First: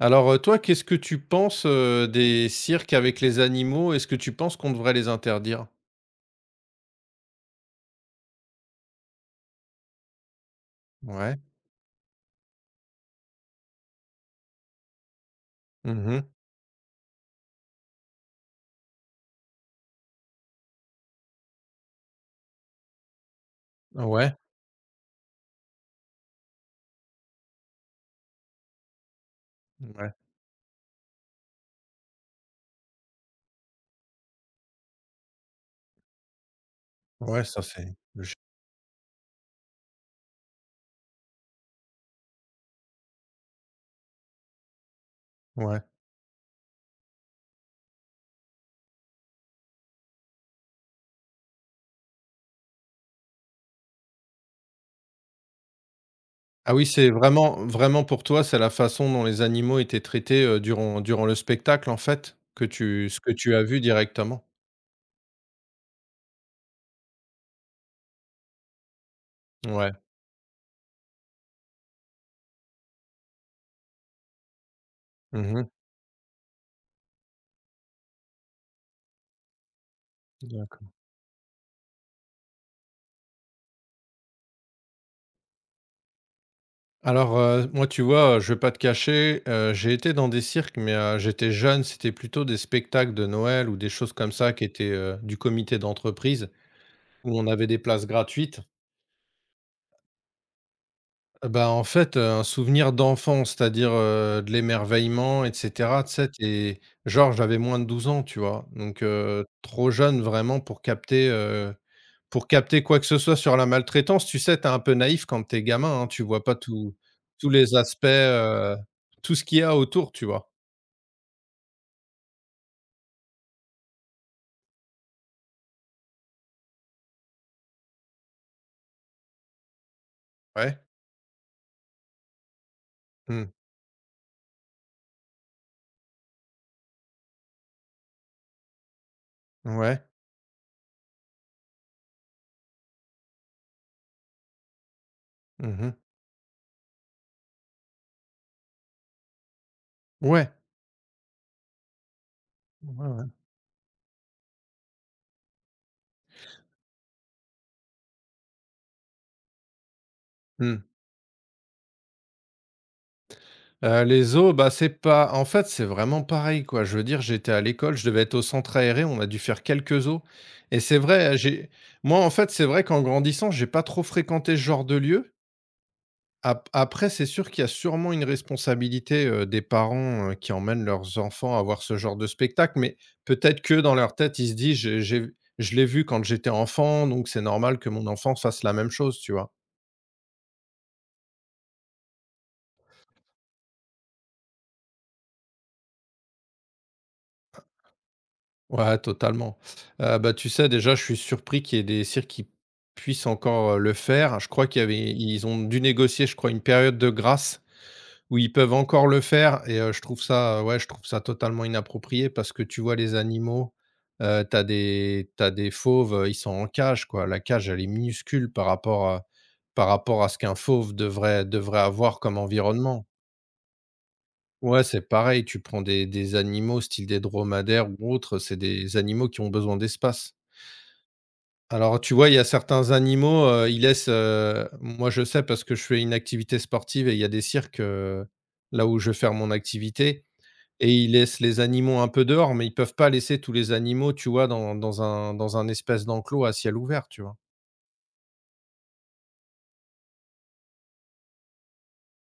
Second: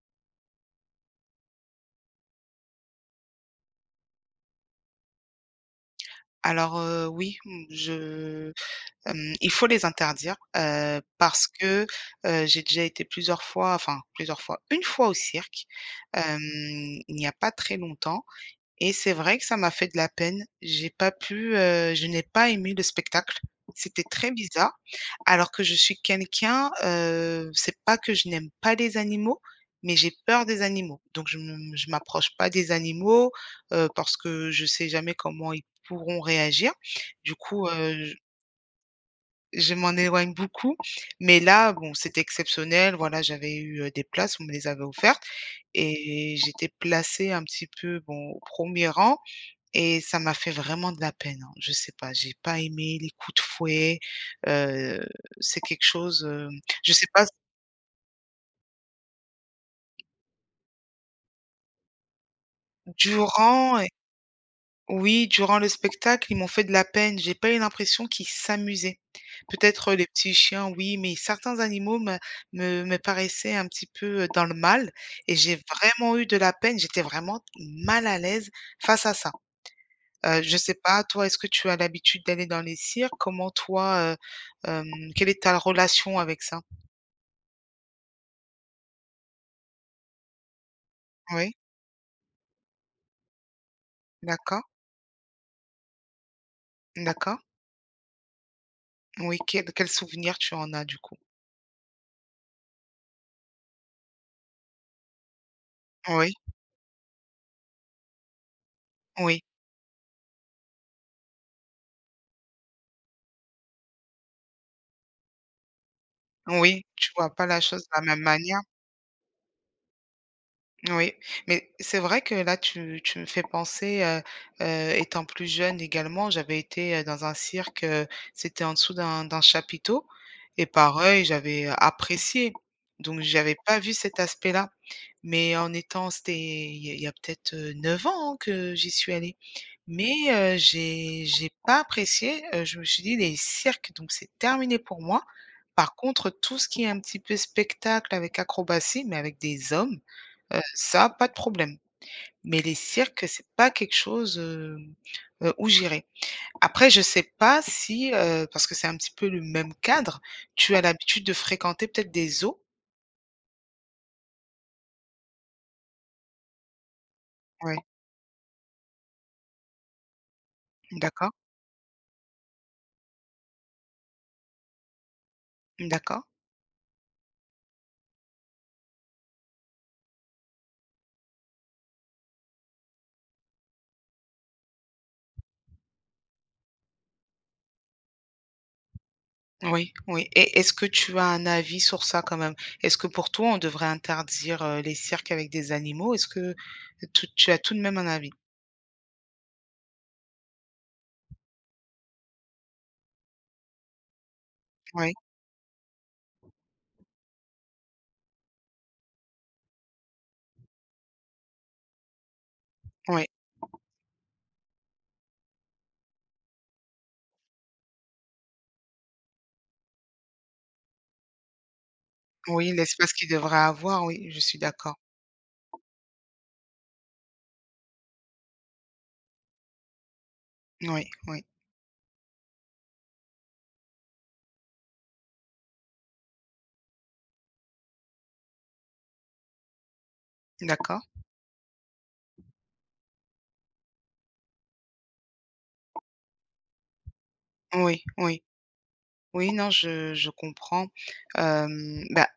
Alors, toi, qu'est-ce que tu penses, des cirques avec les animaux? Est-ce que tu penses qu'on devrait les interdire? Oui, il faut les interdire, Ouais. parce que, j'ai déjà été plusieurs fois, enfin plusieurs fois, une fois au cirque, Mmh. Il n'y a pas très longtemps et c'est vrai que ça m'a fait de la peine. J'ai pas pu, je n'ai pas aimé le spectacle. C'était très Ouais. bizarre, alors que je suis quelqu'un, c'est pas que je n'aime pas les animaux, mais j'ai Ouais. peur des animaux. Donc je m'approche pas des animaux, parce que je sais jamais comment ils pourront réagir. Du Ouais, ça, coup, c'est heu, je logique. je m'en éloigne beaucoup. Mais là, bon, c'était exceptionnel, voilà, j'avais eu, des places, on me les avait offertes Ouais. et j'étais placée un petit peu, bon, au 1er rang et ça m'a fait vraiment de la peine, hein. Je sais pas, j'ai pas aimé les coups de fouet, heu, c'est quelque chose, Ah oui, je sais c'est pas, vraiment vraiment pour toi, c'est la façon dont les animaux étaient traités, durant le spectacle, en fait, que tu ce que tu as durant vu et directement? oui, durant le spectacle, ils m'ont fait de la peine. J'ai pas eu l'impression qu'ils s'amusaient. Ouais. Peut-être, les petits chiens, oui, mais certains animaux me paraissaient un petit peu, dans le mal et j'ai Mmh. vraiment eu de la peine. J'étais vraiment mal à l'aise face à ça. Je sais D'accord. pas, toi, est-ce que tu as l'habitude d'aller dans les cirques? Comment toi, hem, quelle est ta relation avec ça? Alors, moi, tu vois, je vais pas te cacher, j'ai été dans des cirques, mais, j'étais Oui, jeune, c'était plutôt des spectacles de Noël ou des choses comme ça qui d'accord, étaient, du comité d'entreprise. Où d'accord. on avait des places gratuites, Oui, quel souvenir tu en as, du coup? bah, en fait, un souvenir d'enfant, c'est-à-dire, de l'émerveillement et cetera. Tu sais, Oui, tu genre, j'avais moins de 12 ans, tu vois? Donc oui, trop jeune vraiment pour capter quoi que ce soit sur la maltraitance. Tu sais, t'es un peu naïf quand t'es gamin, hein, tu vois pas oui, tous tu vois pas tous la les chose de la aspects, même manière. Tout ce qu'il y a autour, tu vois? Oui, mais c'est vrai que là, tu me fais penser, étant plus jeune également, j'avais été, dans un cirque, c'était en dessous d'un chapiteau et Ouais. pareil, j'avais apprécié. Donc Mmh. j'avais pas vu cet aspect-là. Mais en étant c'était il y a peut-être, 9 ans, hein, que j'y suis allée. Ouais. Mais j'ai pas apprécié, je me suis dit: «Les cirques, donc c'est terminé pour moi». Mmh. Par contre, tout ce qui est un petit peu spectacle avec acrobatie, mais avec des hommes. Ouais. Ça, pas de problème. Mais les Ouais, ouais. cirques, c'est pas quelque chose, où j'irai. Après, je sais pas si, parce que c'est un petit peu le même cadre, tu as Mmh. l'habitude de fréquenter peut-être des zoos? Les eaux, bah, c'est pas en fait, c'est vraiment pareil, quoi. Je veux dire, j'étais à Ouais. l'école, je devais être au centre aéré, on a dû faire quelques eaux et c'est D'accord, vrai, j'ai moi, en fait, c'est vrai qu'en grandissant, j'ai pas trop fréquenté ce genre de lieu. d'accord. Ap après, c'est sûr qu'il y a sûrement une responsabilité, des parents, qui emmènent leurs enfants à voir ce genre de spectacle, mais peut-être que dans leur tête, ils se disent: j'ai je l'ai vu quand j'étais enfant, donc c'est normal que mon enfant fasse la même chose», tu vois? Oui, oui, et est-ce que tu as un avis sur ça quand même? Est-ce que pour toi, on devrait interdire, les cirques avec des animaux? Est-ce que tu as tout de même un avis? Ouais, totalement. Bah, tu sais, déjà, je suis surpris qu'il y ait des cirques qui puissent encore, le faire. Je crois qu'il y avait Oui, ils ont dû négocier, je crois, une période de grâce où ils peuvent encore le faire et je trouve ça, ouais, je trouve ça totalement inapproprié parce que tu vois les oui, animaux, tu des t'as des fauves, ils sont en cage, quoi. La cage, elle est minuscule par rapport à ce qu'un fauve devrait avoir comme oui, environnement. l'espace qu'ils devraient avoir, oui, je suis Ouais, d'accord. c'est pareil, tu prends des animaux style des dromadaires ou autres, c'est des animaux qui ont besoin d'espace. Oui, oui, Alors, tu vois, il y a certains animaux, moi, je sais parce que je fais une activité sportive et il y a des cirques, là où je vais faire mon activité et d'accord. ils laissent les animaux un peu dehors, mais ils peuvent pas laisser tous les animaux, tu vois, dans un espèce d'enclos à ciel ouvert, tu vois? Oui, oui. Oui, non, je comprends. Bah,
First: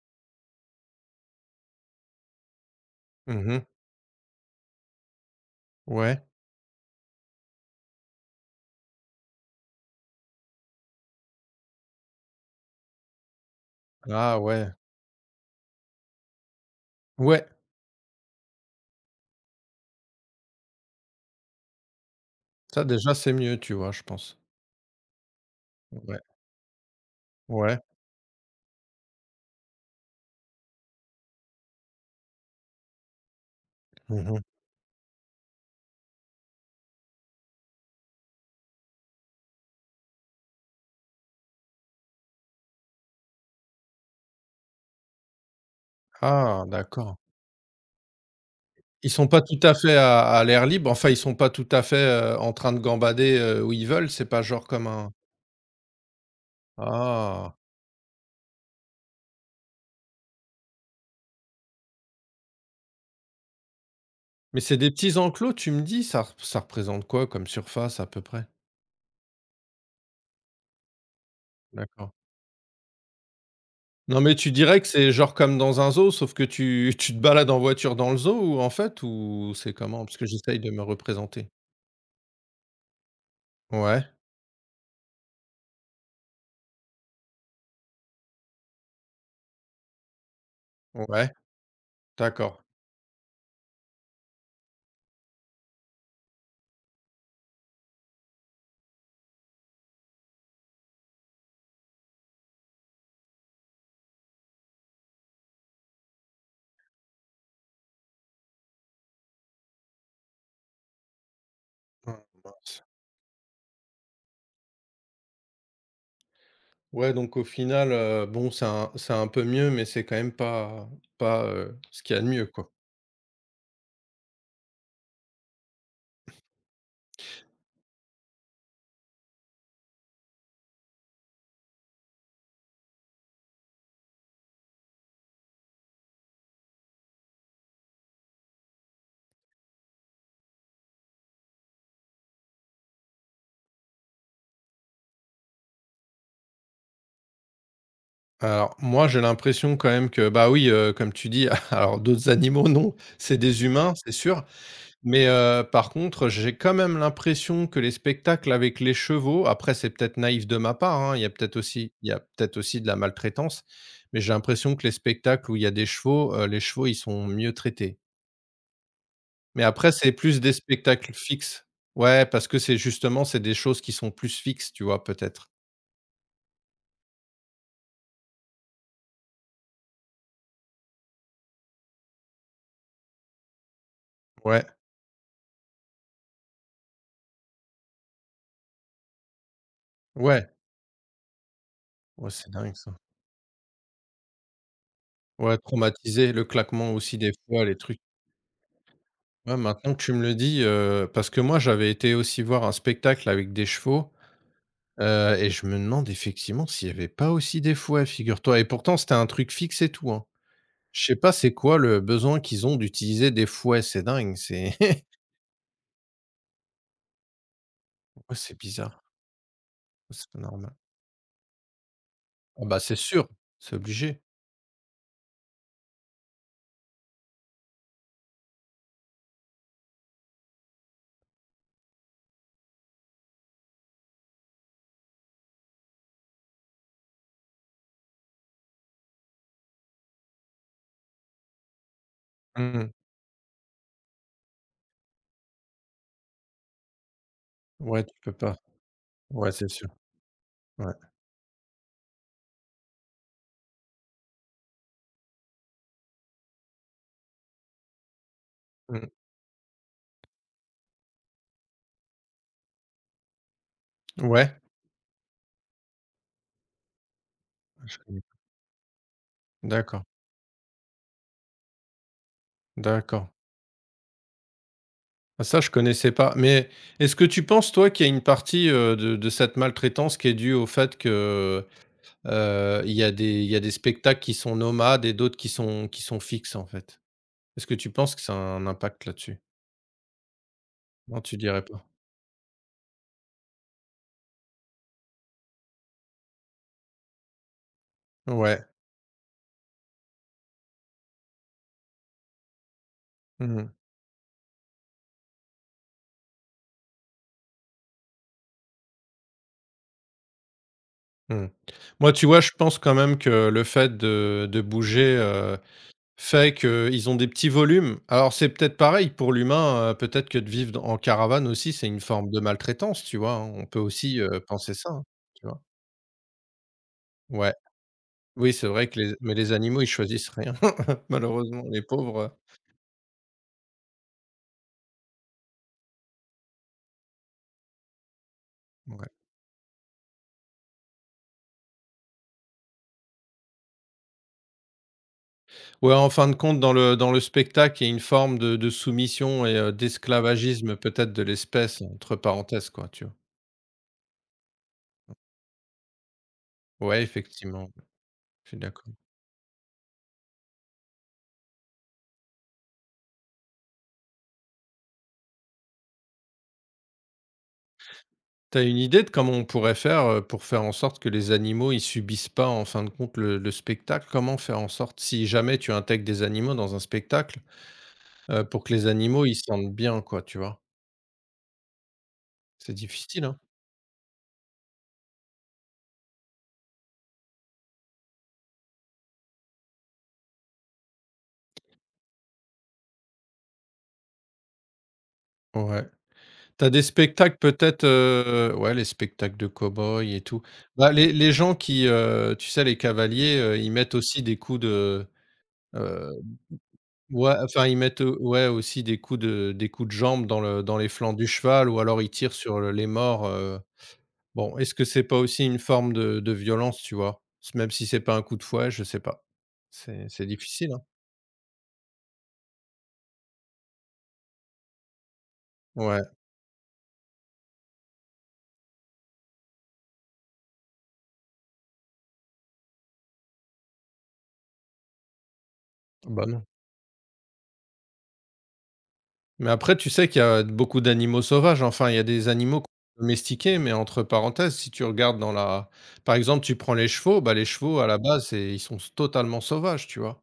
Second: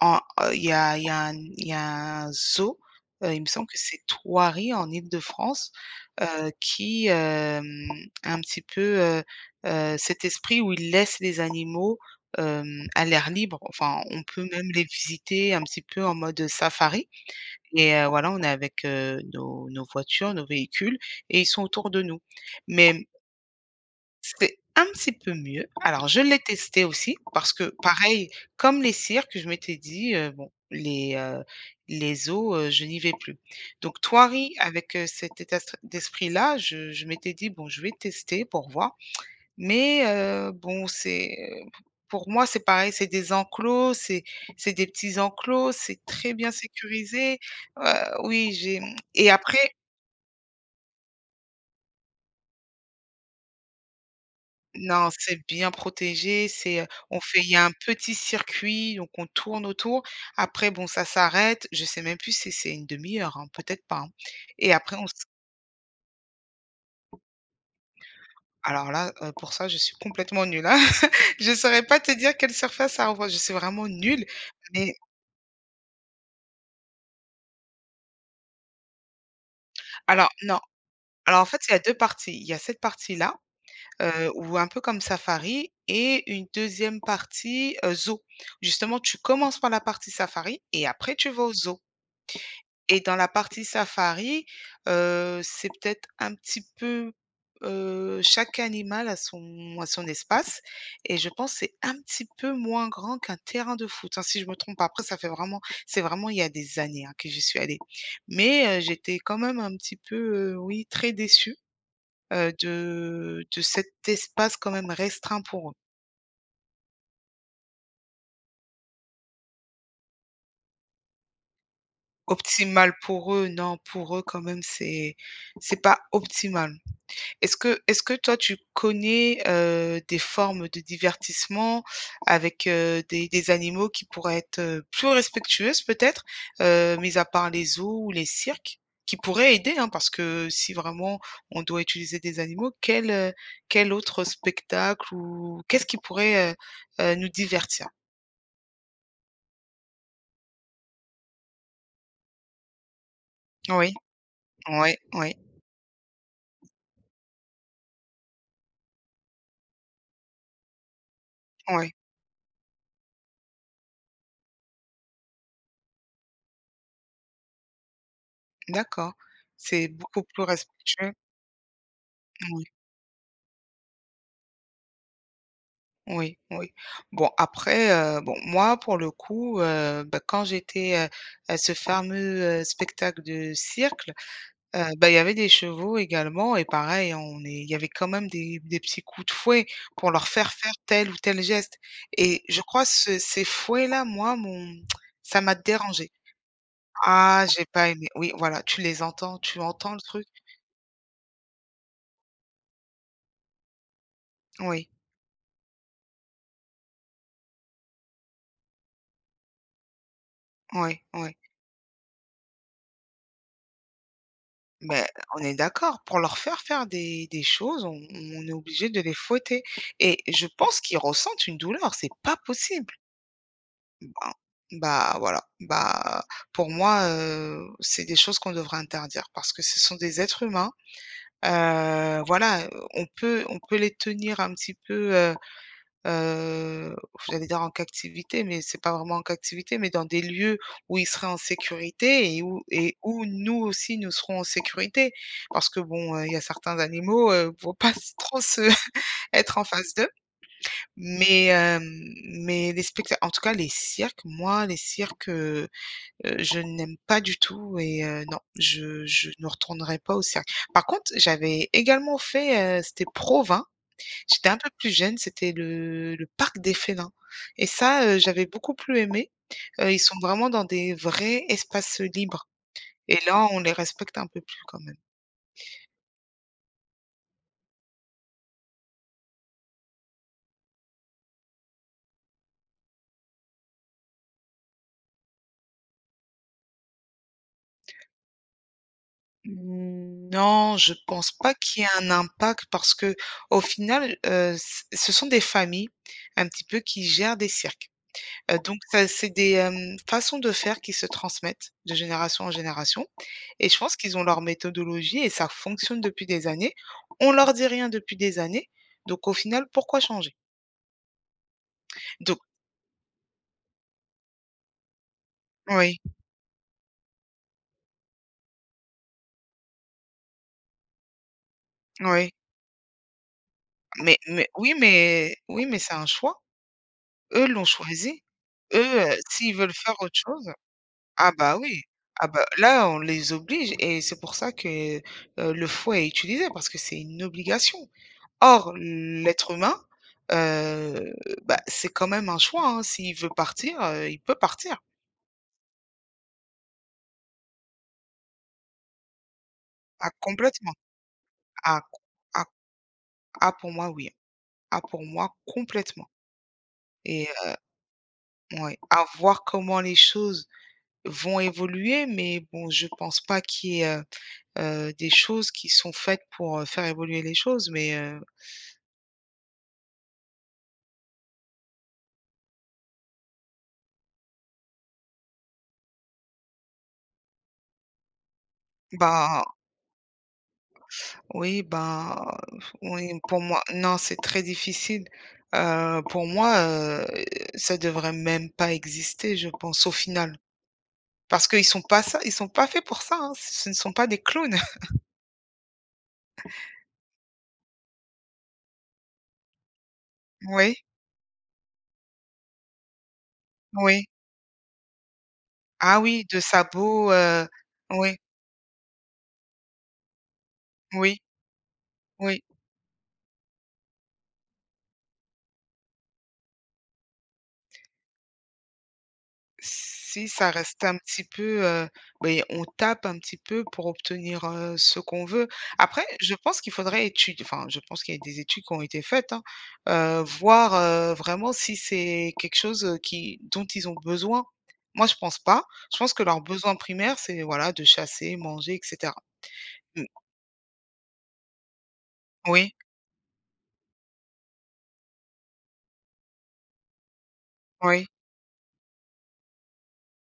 en il y a un zoo, il me Mhm. semble que c'est Thoiry en Île-de-France, Ouais. qui a un petit peu, cet esprit où il laisse les animaux, à l'air libre. Enfin, on Ah peut même ouais. les visiter un petit peu en mode safari Ouais, et voilà, on est avec, nos voitures, nos véhicules et ils sont autour de nous. ça Mais déjà, c'est mieux, tu vois, je pense. c'est un petit peu mieux. Alors Ouais. je l'ai testé aussi parce que Ouais. pareil, comme les cirques, je m'étais dit, bon, les eaux je n'y vais plus. Donc Mmh. Thoiry avec, cet état s d'esprit-là, je m'étais dit: «Bon, je vais tester pour voir». Mais, bon, c'est, pour moi, c'est pareil, c'est des enclos, c'est des petits enclos, c'est très bien Ah, d'accord. sécurisé. Heu, oui, j'ai Ils sont et pas tout après à fait à l'air libre, enfin, ils sont pas tout à fait, en train de gambader, où ils veulent, c'est pas genre comme Non, un. c'est bien protégé, c'est, on fait il Ah! y a un petit circuit, donc on tourne autour. Après bon, ça s'arrête, je sais même plus si c'est une demi heure, hein, peut-être pas, hein, Mais et c'est des après on se petits enclos, tu me dis? Ça représente quoi comme surface à peu près? alors là, pour ça, je suis complètement nulle, hein. Je saurais pas te D'accord. dire quelle surface ça renvoie, je suis vraiment Non, nulle, mais tu dirais que mais c'est genre comme dans un zoo, sauf que tu tu te balades en voiture dans le zoo ou en fait ou c'est comment? Parce que alors j'essaye non, de me alors en représenter. fait, il y a 2 parties. Il y a cette partie-là, Ouais, où un peu comme safari et une deuxième partie, zoo. Justement, tu commences par la partie safari et après ouais, tu vas au zoo. d'accord. Et dans la partie safari, c'est peut-être un petit peu, chaque animal a son espace et je pense que c'est un petit peu moins grand qu'un terrain de foot, hein, si je me trompe pas. Après ça fait vraiment c'est vraiment il y a des années, hein, que j'y suis allée. Mais, j'étais quand même un petit peu, oui, très déçue, Ah, mince. De cet espace quand même restreint pour eux. Ouais, donc au final, bon, c'est un peu mieux, mais c'est quand même pas, ce qu'il y a de mieux, quoi. Optimal pour eux, non, pour eux quand même c'est pas optimal. Est-ce que toi tu connais, des formes de divertissement avec, des animaux qui pourraient être, plus respectueuses peut-être, mis à part les zoos ou les cirques, qui pourraient aider, hein? Parce que si vraiment on doit utiliser des animaux, quel autre spectacle ou qu'est-ce qui pourrait, nous divertir? Alors moi, j'ai l'impression quand même que, bah, oui, comme tu dis, alors d'autres animaux non, c'est des Oui, humains, c'est sûr. oui, Mais oui, par contre, j'ai quand même l'impression que les spectacles avec les chevaux après c'est peut-être naïf de ma part, hein, oui. Il y a peut-être aussi de la maltraitance, mais j'ai l'impression que les spectacles où il y a des chevaux, les chevaux, ils sont mieux traités. D'accord. Mais C'est après c'est beaucoup plus plus des respectueux. spectacles fixes. Ouais, parce que Mmh. c'est justement, c'est des choses qui sont plus fixes, tu vois, peut-être? Oui, oui. Bon, après, bon, moi, pour le coup, bah, quand j'étais, à ce fameux, spectacle de cirque, Ouais, bah, il y avait des chevaux également et pareil, on est il y avait quand même des petits coups de fouet pour leur ouais, faire faire tel ou tel geste ouais, et c'est je dingue crois ça. ce ces fouets-là, moi, mon, ça m'a Ouais, dérangé. traumatisé, le claquement aussi des Ah, fois, j'ai les pas trucs. aimé. Oui, voilà, tu les entends, Ouais, tu maintenant entends le que tu me truc. le dis, parce que moi j'avais été aussi voir un spectacle avec des chevaux. Oui, Et je me demande effectivement s'il n'y avait pas aussi des fouets, figure-toi, et pourtant c'était un truc fixe et tout, hein. Je oui, sais pas oui. c'est quoi le besoin qu'ils ont d'utiliser des fouets, c'est dingue, c'est Beh, on est d'accord, pour leur faire faire des choses, on ouais, on est c'est obligé de bizarre, les fouetter et c'est pas je normal. pense qu'ils ressentent une douleur, c'est pas Ah bah, possible. c'est sûr, c'est obligé. Ben, bah, voilà, bah, pour moi, c'est des choses qu'on devrait interdire parce que ce sont des êtres humains, voilà, on peut les tenir un petit peu, heu, j'allais dire en captivité, mais c'est pas vraiment en captivité, mais dans des lieux où ils seraient en sécurité et où Mmh. et où nous aussi nous serons en sécurité. Parce que bon, il y a certains animaux, faut pas Ouais, tu peux trop pas. se Ouais, être en c'est sûr, face d'eux. ouais. Mais, mais les spectacles en tout cas les cirques, moi les cirques, je n'aime pas du tout et non, je Mmh. je ne retournerai pas au cirque. Par contre, j'avais également fait, c'était Provins. J'étais un Ouais, peu plus jeune, c'était le Parc des Félins et je ça, connais. j'avais beaucoup plus aimé. Ils D'accord, sont vraiment dans des vrais espaces, libres et d'accord. là, on les respecte un peu plus quand même. Ah ça, je connaissais pas, mais est-ce que tu penses toi qu'il y a une partie, de cette maltraitance qui est due au fait que il y a des spectacles qui sont nomades et d'autres qui sont fixes, en fait. Est-ce que tu penses que ça a un impact là-dessus? Mmh, non, je Non, pense tu pas dirais qu'il pas? y ait un impact parce que au final, c ce sont des familles un petit peu qui gèrent des cirques. Ouais. Donc ça c'est des, façons de faire qui se transmettent de génération en génération Mmh et mh. je pense qu'ils ont leur méthodologie et ça fonctionne depuis des années. On leur dit rien depuis des années, donc au final, pourquoi changer? Mmh. Moi, tu Donc vois, je pense quand même que le fait de bouger, oui, fait qu'ils ont des petits volumes. Alors, c'est peut-être pareil pour l'humain, peut-être que de vivre d en caravane aussi, c'est une forme oui, de maltraitance, tu vois? Hein, on peut mais aussi, mais penser oui, ça, hein, mais tu vois? oui, mais c'est un choix. Eux Ouais. l'ont choisi. Oui, c'est Eux, vrai que les mais les s'ils veulent animaux, ils faire autre choisissent chose rien, ah bah malheureusement, oui, les pauvres, ah bah là, on les oblige et c'est pour ça que, le fouet est utilisé parce que c'est une obligation. Or, ouais. l'être humain, heu, bah, c'est quand même un choix, hein. S'il veut partir, il peut partir. Ouais, en fin de compte, dans le spectacle, il y a une forme de soumission et Ah, complètement. d'esclavagisme peut-être de Ah l'espèce, co entre ah parenthèses, quoi, tu vois? ah, pour moi, oui. Ah, pour moi, complètement Ouais, et effectivement, je suis ouais, d'accord. à voir comment les choses vont évoluer, mais bon, je pense pas qu'il y ait, des choses qui sont faites pour, faire évoluer les choses, mais T'as une idée de comment on pourrait faire, pour faire en sorte que les animaux, ils subissent pas, en fin de compte, le spectacle? Comment faire en sorte, si jamais tu intègres des animaux dans un spectacle, pour que les animaux, ils ben se sentent bien, quoi, tu vois? Oui, ben, C'est oui, difficile, hein? pour moi, non, c'est très difficile. Pour moi, ça devrait même pas exister, je pense, au final. Parce qu'ils sont pas ça, ils sont pas faits pour ça, hein. Ce ne sont pas des clowns. Ouais. T'as des spectacles peut-être, ouais, les spectacles de cow-boys et tout. Oui, Bah, les gens qui, tu sais, les cavaliers, ils mettent oui. aussi des coups de, Ah heu, oui, de sabots, ouais, enfin, ils mettent, oui, ouais, aussi des coups de jambe dans les flancs oui, du cheval ou alors ils tirent oui. sur le les morts. Bon, est-ce que c'est pas aussi une forme de violence, tu vois? Même si c'est pas un coup de fouet, je sais pas. C'est Si ça difficile, hein? reste un petit peu, beh, on tape un petit peu pour obtenir, ce qu'on veut. Ouais, Après, je pense qu'il faudrait étudier. Enfin, je pense qu'il y a des études qui ont été faites, hein, voir, vraiment si c'est quelque chose, qui dont ils ont besoin. Moi, je pense pas. Je pense que bah, leur non. besoin primaire, c'est voilà, de chasser, manger et cetera. Mais après, tu Mmh. sais qu'il y a beaucoup d'animaux sauvages. Enfin, il y a des animaux qu'on Oui, peut domestiquer, mais entre parenthèses, si tu regardes dans la par exemple, tu prends les chevaux, bah, les chevaux à la oui. base, c'est ils sont totalement sauvages, tu vois?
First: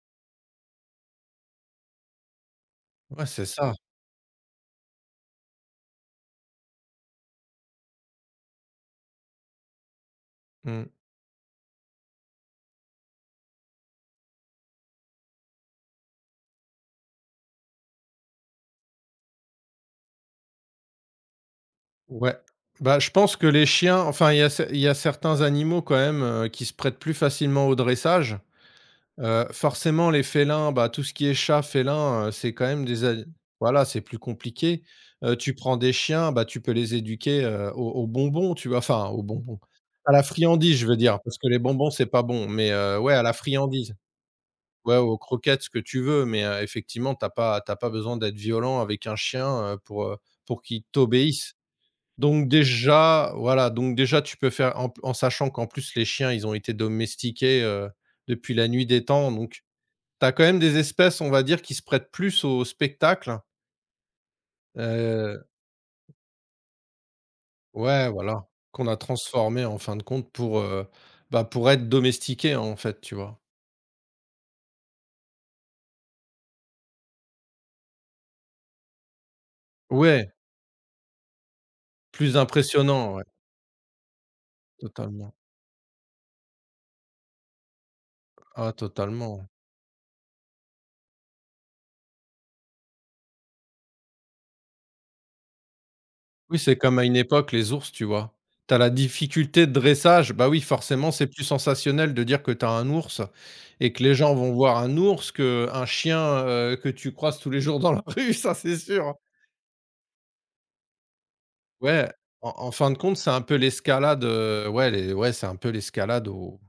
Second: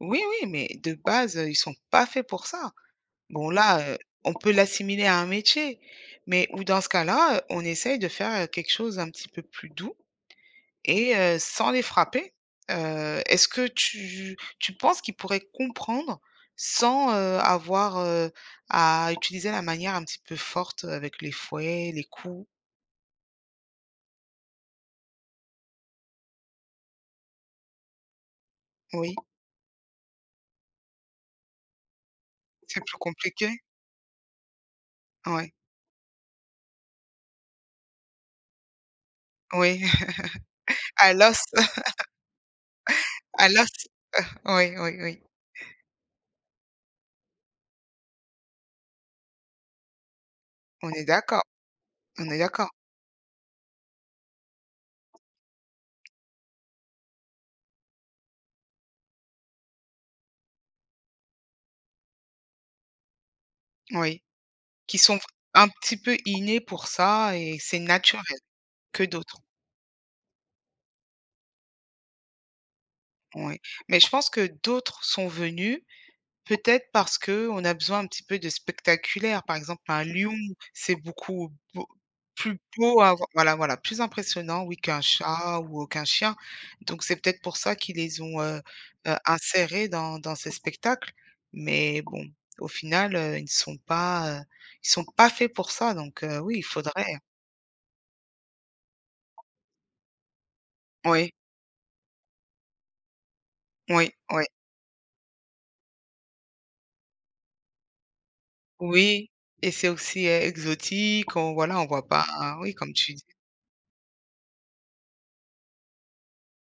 Oui, oui, mais de base, ils sont pas faits pour ça. Ouais, c'est Bon ça. là, on peut l'assimiler à un métier, mais ou dans ce cas-là, on essaye de faire, quelque chose un petit peu plus doux Mmh. et sans les frapper. Est-ce que tu penses qu'ils pourraient comprendre sans, avoir, à utiliser la manière un petit peu forte avec les fouets, les Ouais. coups? Bah, je pense que les chiens, enfin, il y a certains animaux quand même, qui se prêtent plus facilement au dressage. Oui, Forcément les félins, bah, tout ce qui est chat, félin, c'est quand c'est même plus des ani compliqué? voilà, c'est plus compliqué. Heu, Oui, tu prends des chiens, bah, tu peux les éduquer, aux bonbons, tu vois? Enfin, aux bonbons, oui, à la friandise, je veux à dire, parce l'os, que les bonbons, c'est pas bon, mais ouais, à la à l'os. friandise. Oui, oui, Ouais, aux oui, croquettes, ce que tu veux, mais effectivement, t'as pas besoin d'être violent avec un chien, pour qu'il on est d'accord, t'obéisse. on est Donc d'accord, déjà, voilà, donc déjà, tu peux faire en sachant qu'en plus les chiens, ils ont été domestiqués, depuis la nuit des temps, donc tu as quand même des espèces, on va dire, qui se prêtent plus au spectacle, oui. Qui sont heu un petit peu innés pour ça et c'est ouais, naturel voilà, qu'on a que d'autres. transformées en fin de compte pour être domestiquées, en fait, tu vois? Ouais. Mais je pense que d'autres sont venus, peut-être parce que on a besoin un petit peu de spectaculaire. Par exemple, un Ouais, lion, c'est beaucoup beau plus plus beau impressionnant, à ouais, voir voilà, voilà, plus impressionnant, oui, qu'un totalement. chat ou qu'un chien. Donc c'est peut-être pour ça qu'ils les ont, Ah, totalement. insérés dans ces spectacles. Mais bon, au final, ils ne sont pas, ils sont pas faits pour ça donc oui, Oui, il c'est comme à faudrait une hein. époque les ours, tu vois? Tu as la difficulté de dressage, bah, oui, forcément, c'est Oui, plus sensationnel de dire que tu as un ours et que oui, les gens oui. vont voir un ours qu'un chien, que tu croises tous les jours dans la rue, ça, c'est sûr. Oui et c'est aussi, exotique, on voilà, on voit Ouais, pas en hein, en oui, fin comme de tu compte, dis, c'est un peu l'escalade, ouais, les ouais, c'est un peu l'escalade au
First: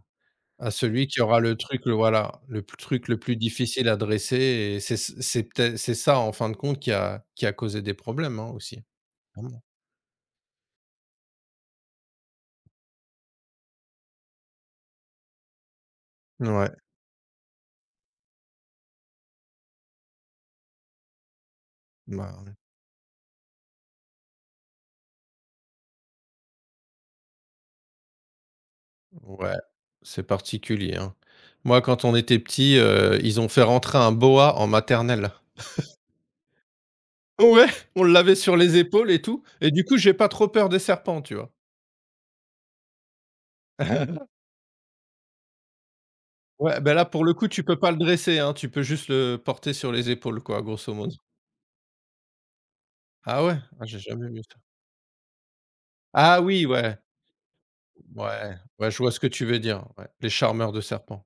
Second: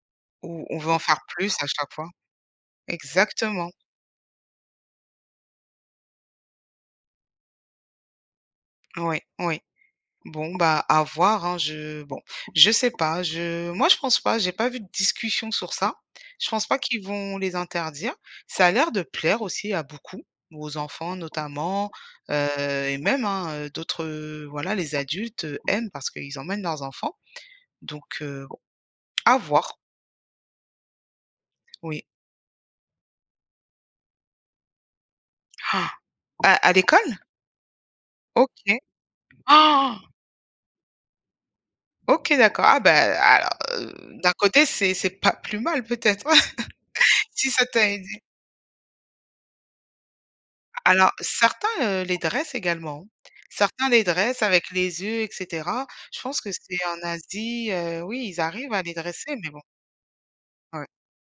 ou à on veut en celui qui faire aura le plus à truc, le chaque fois. voilà, le p truc le plus Exactement, difficile à dresser et c'est peut-être c'est ça, en fin de compte, qui a causé des problèmes, hein, aussi. oui, oui. Clairement. Bon, bah, à voir, hein, je bon, je sais pas, je moi, je pense pas, j'ai pas vu de discussion sur ça. Je pense Ouais, pas qu'ils vont les interdire. Ça a l'air de plaire aussi à beaucoup, aux enfants notamment, bah, et même, hein, d'autres, voilà, les adultes, aiment parce qu'ils emmènent leurs enfants donc bon, à ouais, voir, c'est particulier, hein. Moi, quand oui. on était petit, ils ont fait rentrer un boa en maternelle. Ah, à l'école? Ouais, on l'avait sur les OK. épaules et tout et du coup, Ah! j'ai pas trop peur des serpents, tu vois? OK, d'accord. Ah ben alors, d'un côté, c'est pas plus mal peut-être, Ouais, ben là, pour le coup, si tu ça peux t'a pas le aidé. dresser, hein, tu peux juste le porter sur les épaules, quoi, grosso Alors modo. certains, les dressent également. Ah ouais? Ah, Certains j'ai les jamais vu dressent ça. avec les yeux et cetera. Je Ah pense que oui, c'est ouais, en Asie, oui, ils ouais, arrivent à ouais, les je vois ce que dresser, tu mais veux bon, dire, ouais, les charmeurs de ouais. serpents.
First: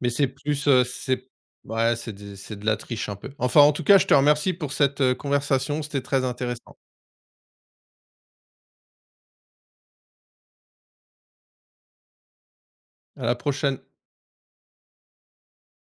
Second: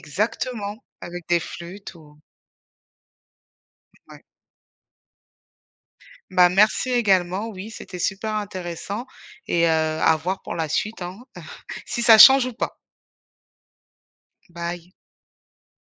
Mais c'est plus, avec c'est des flûtes ouais, ou c'est de la triche un peu. Enfin, en tout cas, je te ouais. remercie pour cette, conversation, c'était très Bah, intéressant. merci également, oui, c'était super intéressant et à voir pour la suite, hein, si ça change ou pas. À la prochaine. Bye.